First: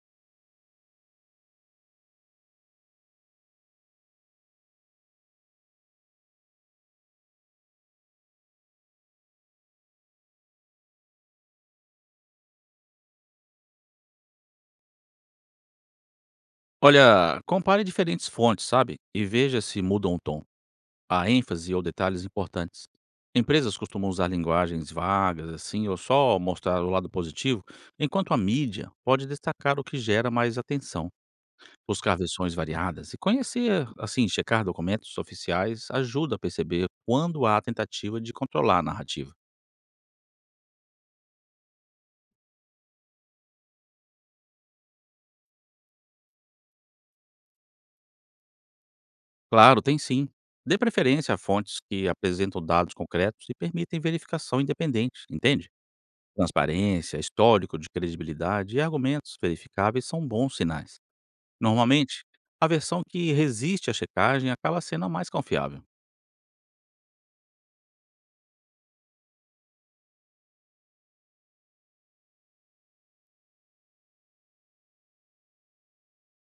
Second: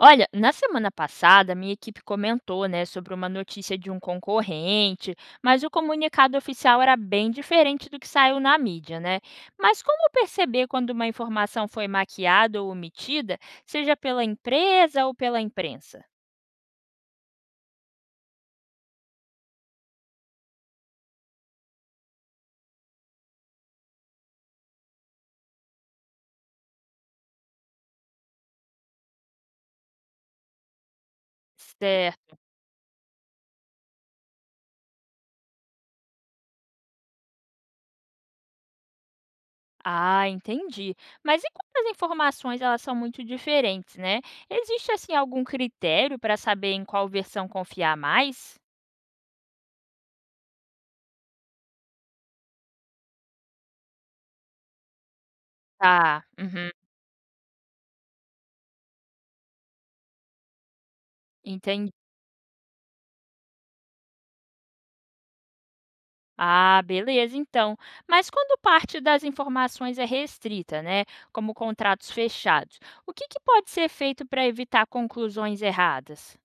Olha, na semana passada, minha equipe comentou, né, sobre uma notícia de um concorrente, mas o comunicado oficial era bem diferente do que saiu na mídia, né? Mas como perceber quando uma informação foi maquiada ou omitida, seja pela empresa ou pela imprensa? Olha, compare diferentes fontes, sabe? E veja se mudam o tom, a ênfase ou detalhes importantes. Empresas costumam usar linguagens vagas, assim, ou só mostrar o lado positivo, enquanto a mídia pode destacar o que gera mais atenção. Buscar Certo. versões variadas e conhecer, assim, checar documentos oficiais ajuda a perceber quando há tentativa de controlar a narrativa. Ah, entendi. Mas e quando as informações elas são muito diferentes, né? Existe assim algum critério para saber em qual versão confiar mais? Claro, tem sim. Dê preferência a fontes que apresentam dados concretos e permitem verificação independente, entende? Tá. Uhum. Transparência, histórico de credibilidade e argumentos verificáveis são bons sinais. Entendi. Normalmente, a versão que resiste à checagem acaba sendo a mais confiável. Ah, beleza, então. Mas quando parte das informações é restrita, né, como contratos fechados, o que que pode ser feito para evitar conclusões erradas?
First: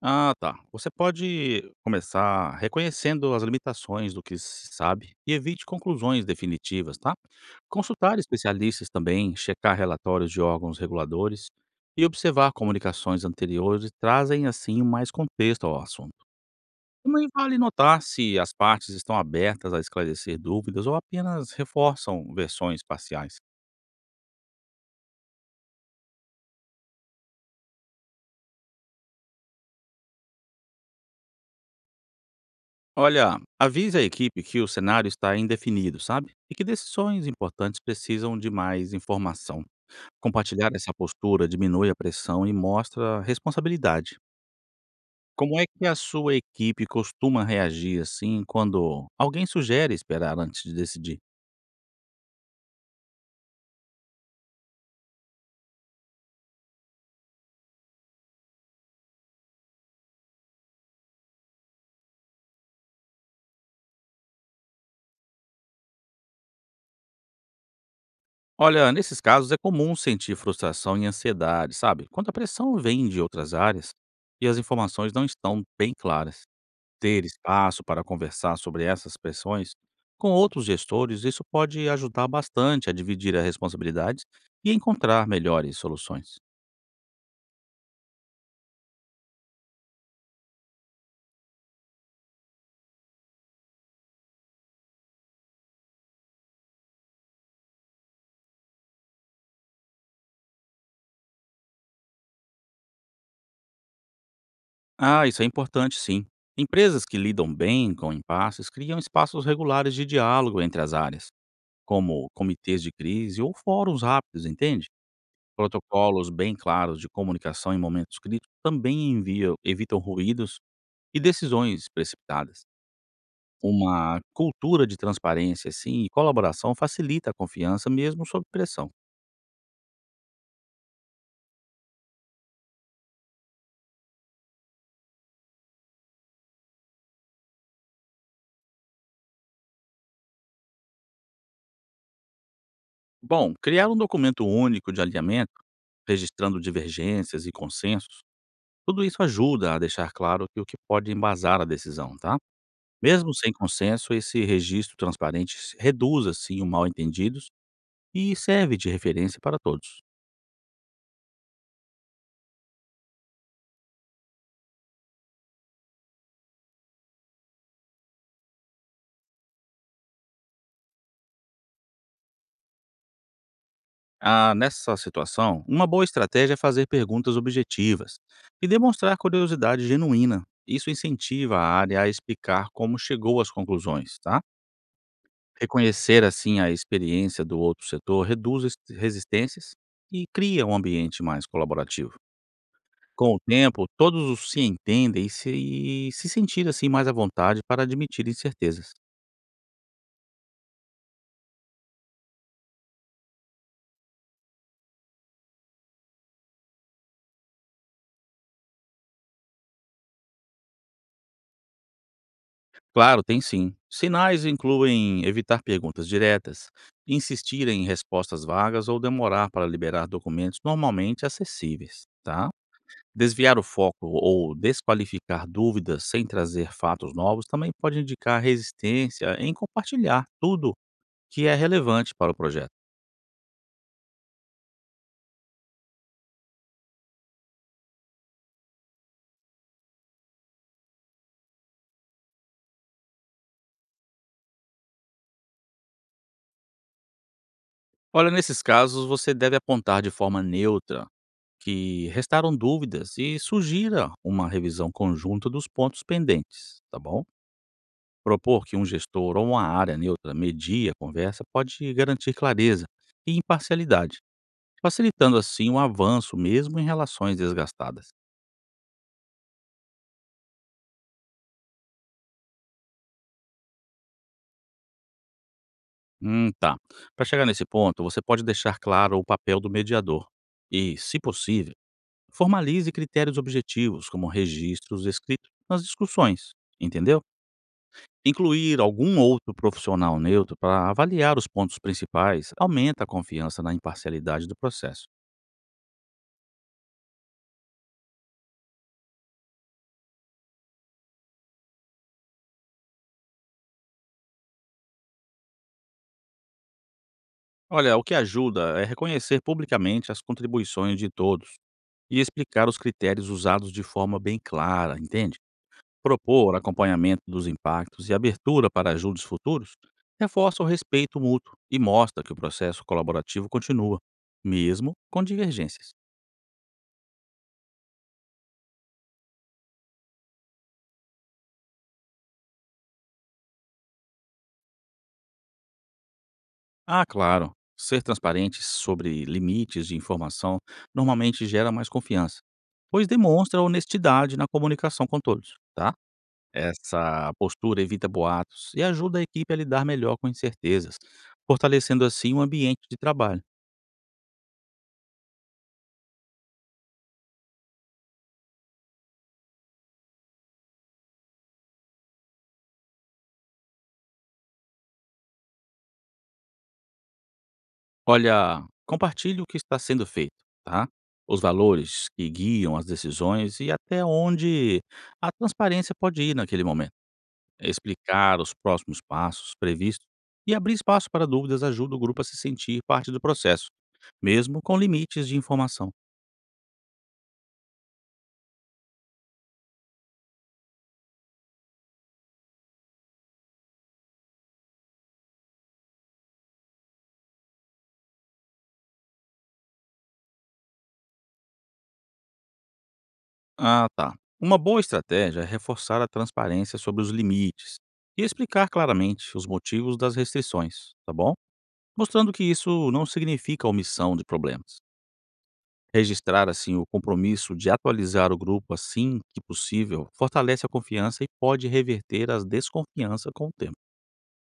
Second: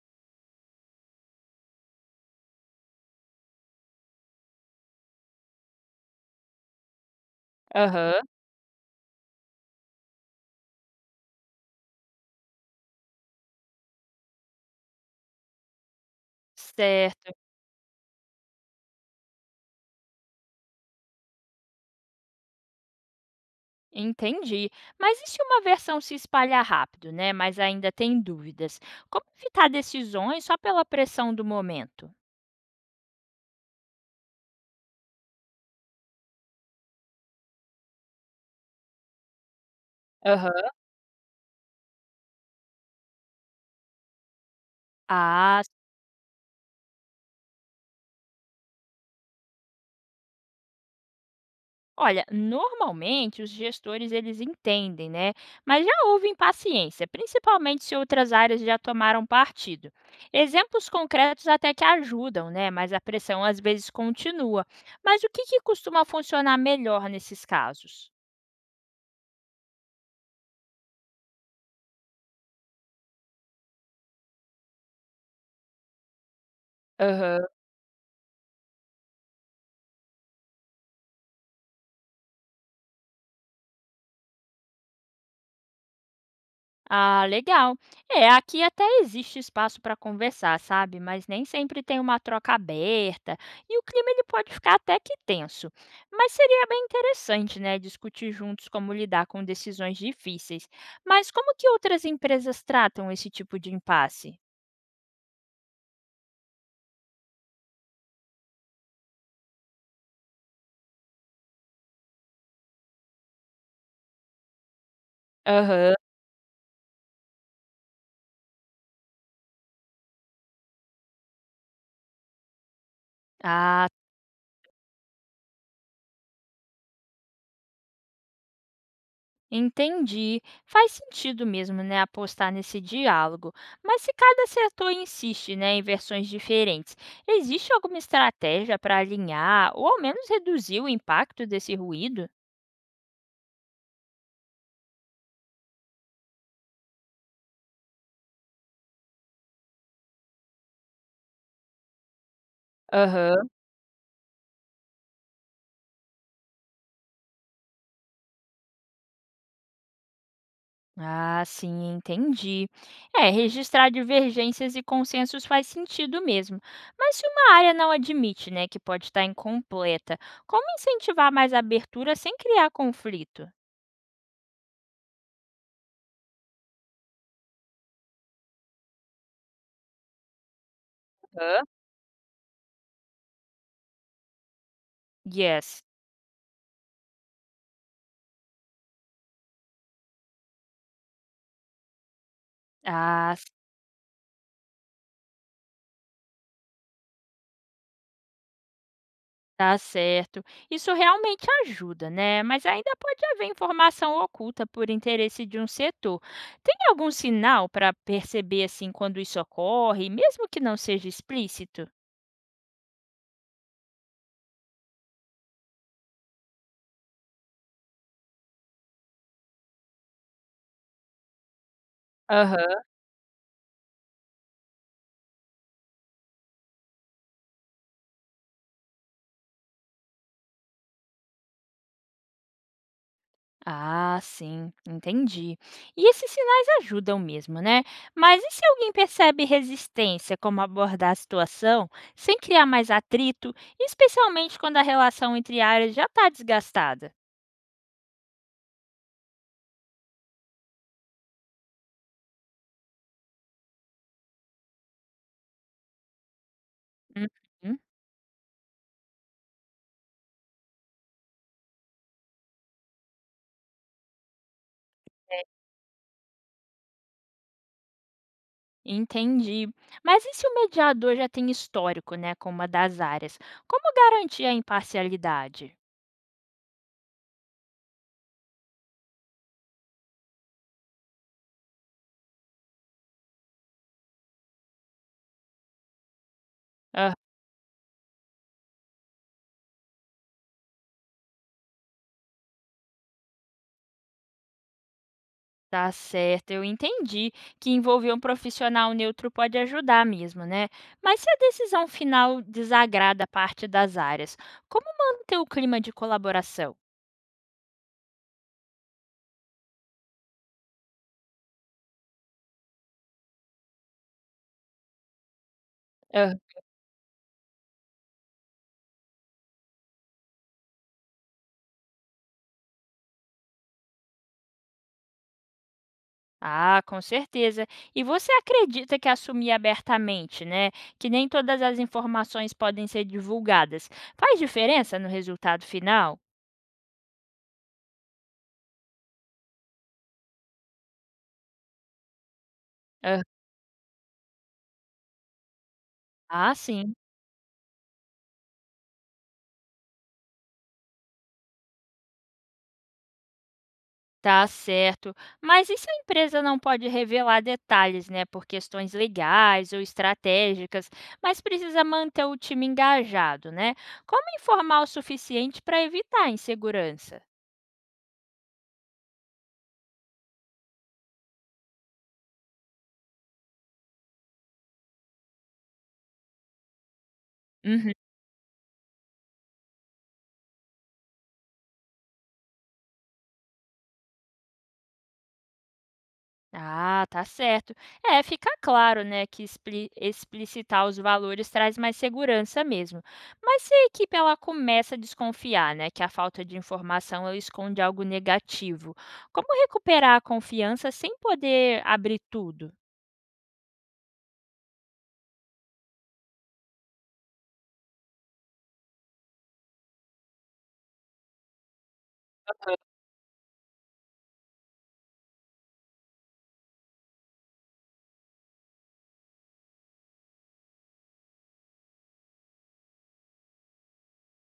Ah, tá. Você pode começar reconhecendo as limitações do que se sabe e evite conclusões definitivas, tá? Consultar Aham, especialistas também, checar relatórios de órgãos reguladores e observar comunicações anteriores trazem assim mais contexto ao assunto. Também certo, vale notar se as partes estão abertas a esclarecer dúvidas ou apenas reforçam versões parciais. entendi. Mas e se uma versão se espalhar rápido, né, mas ainda tem dúvidas? Como evitar decisões só pela pressão do momento? Olha, avise a equipe que o cenário está indefinido, sabe? E que decisões importantes precisam de mais informação. Aham. Compartilhar essa postura diminui a pressão e mostra responsabilidade. Como Ah, é que a sua equipe costuma reagir assim quando alguém sugere esperar antes de decidir? olha, normalmente os gestores eles entendem, né? Mas já houve impaciência, principalmente se outras áreas já tomaram partido. Exemplos concretos até que ajudam, né? Mas a pressão às vezes continua. Mas o que que costuma funcionar melhor nesses casos? Olha, nesses casos é comum sentir frustração e ansiedade, sabe? Quando a pressão vem de outras áreas e as informações não estão bem claras. Ter Aham. espaço para conversar sobre essas pressões com outros gestores, isso pode ajudar bastante a dividir as responsabilidades e encontrar melhores soluções. Ah, legal. É, aqui até existe espaço para conversar, sabe? Mas nem sempre tem uma troca aberta e o clima ele pode ficar até que tenso. Mas seria bem interessante, né, discutir juntos como lidar com decisões difíceis. Mas como que outras empresas tratam esse tipo de impasse? Ah, isso é importante sim. Empresas que lidam bem com impasses criam espaços regulares de diálogo entre as áreas, como comitês de crise ou fóruns rápidos, entende? Aham. Protocolos bem claros de comunicação em momentos críticos também enviam evitam ruídos e decisões precipitadas. Ah, Uma cultura de transparência, assim, e colaboração facilita a confiança mesmo sob pressão. entendi. Faz sentido mesmo, né, apostar nesse diálogo. Mas se cada setor insiste, né, em versões diferentes, existe alguma estratégia para alinhar ou ao menos reduzir o impacto desse ruído? Bom, criar um documento único de alinhamento, registrando divergências e consensos, tudo isso ajuda a deixar claro que o que pode embasar a decisão, tá? Mesmo Aham. sem consenso, esse registro transparente reduz, assim, o mal-entendidos e serve de referência para todos. Ah, sim, entendi. É, registrar divergências e consensos faz sentido mesmo. Mas se uma área não admite, né, que pode estar incompleta, como incentivar mais abertura sem criar conflito? Ah, nessa situação, uma boa estratégia é fazer perguntas objetivas e demonstrar curiosidade genuína. Isso incentiva Hã? a área a explicar como chegou às conclusões, tá? Yes. Reconhecer assim a experiência do outro setor reduz resistências e cria um ambiente mais colaborativo. Com Ah, o tempo, todos os se entendem e se sentir assim mais à vontade para admitir incertezas. tá certo. Isso realmente ajuda, né? Mas ainda pode haver informação oculta por interesse de um setor. Tem algum sinal para perceber assim quando isso ocorre, mesmo que não seja explícito? Claro, tem sim. Sinais incluem evitar perguntas diretas, insistir em respostas vagas ou demorar para liberar documentos normalmente acessíveis, tá? Aham. Desviar o foco ou desqualificar dúvidas sem trazer fatos novos também pode indicar resistência em compartilhar tudo que é relevante para o projeto. Ah, sim, entendi. E esses sinais ajudam mesmo, né? Mas e se alguém percebe resistência, como abordar a situação, sem criar mais atrito, especialmente quando a relação entre áreas já está desgastada? Olha, nesses casos, você deve apontar de forma neutra que restaram dúvidas e sugira uma revisão conjunta dos pontos pendentes, tá bom? Uhum. Propor que um gestor ou uma área neutra medie a conversa pode garantir clareza e imparcialidade, facilitando assim o avanço mesmo em relações desgastadas. Entendi. Mas e se o mediador já tem histórico, né, com uma das áreas? Como garantir a imparcialidade? Tá. Para chegar nesse ponto, você pode deixar claro o papel do mediador e, se possível, formalize critérios objetivos, como registros escritos nas discussões, Ah, entendeu? Incluir algum outro profissional neutro para avaliar os pontos principais aumenta a confiança na imparcialidade do processo. tá certo, eu entendi que envolver um profissional neutro pode ajudar mesmo, né? Mas se a decisão final desagrada a parte das áreas, como manter o clima de colaboração? Olha, o que ajuda é reconhecer publicamente as contribuições de todos e explicar os critérios usados de forma bem clara, entende? Ah, Propor acompanhamento dos impactos e abertura para ajudos futuros reforça o respeito mútuo e mostra que o processo colaborativo continua, mesmo com divergências. ah, com certeza. E você acredita que assumir abertamente, né, que nem todas as informações podem ser divulgadas, faz diferença no resultado final? Ah, claro, ser transparente sobre limites de informação normalmente gera mais confiança, pois Ah, demonstra honestidade na comunicação com todos, tá? ah, sim, Essa postura evita boatos e ajuda a equipe a lidar melhor com incertezas, fortalecendo assim o ambiente de trabalho. tá certo. Mas e se a empresa não pode revelar detalhes, né, por questões legais ou estratégicas, mas precisa manter o time engajado, né? Como informar o suficiente para evitar a insegurança? Olha, compartilhe o que está sendo feito, tá? Os valores que guiam as decisões e até onde a transparência pode ir naquele momento. Explicar os próximos passos previstos e abrir espaço para dúvidas ajuda o grupo a se sentir parte do processo, mesmo com limites de informação. Ah, tá certo. É, fica claro, né, que explicitar os valores traz mais segurança mesmo. Mas se a equipe ela começa a desconfiar, né, que a falta de informação ela esconde algo negativo, como recuperar a confiança sem poder abrir tudo? Ah, tá. Uma boa estratégia é reforçar a transparência sobre os limites e explicar claramente os motivos das restrições, tá bom? Mostrando que isso não significa omissão de problemas. Registrar, assim, o compromisso de atualizar o grupo assim que possível fortalece a confiança e pode reverter as desconfianças com o tempo.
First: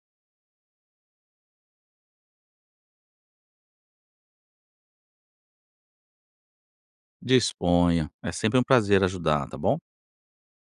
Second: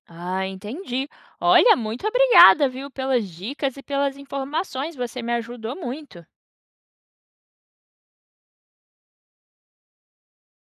Ah, entendi. Olha, muito obrigada, viu, pelas dicas e pelas informações. Você me ajudou muito. Disponha. É sempre um prazer ajudar, tá bom?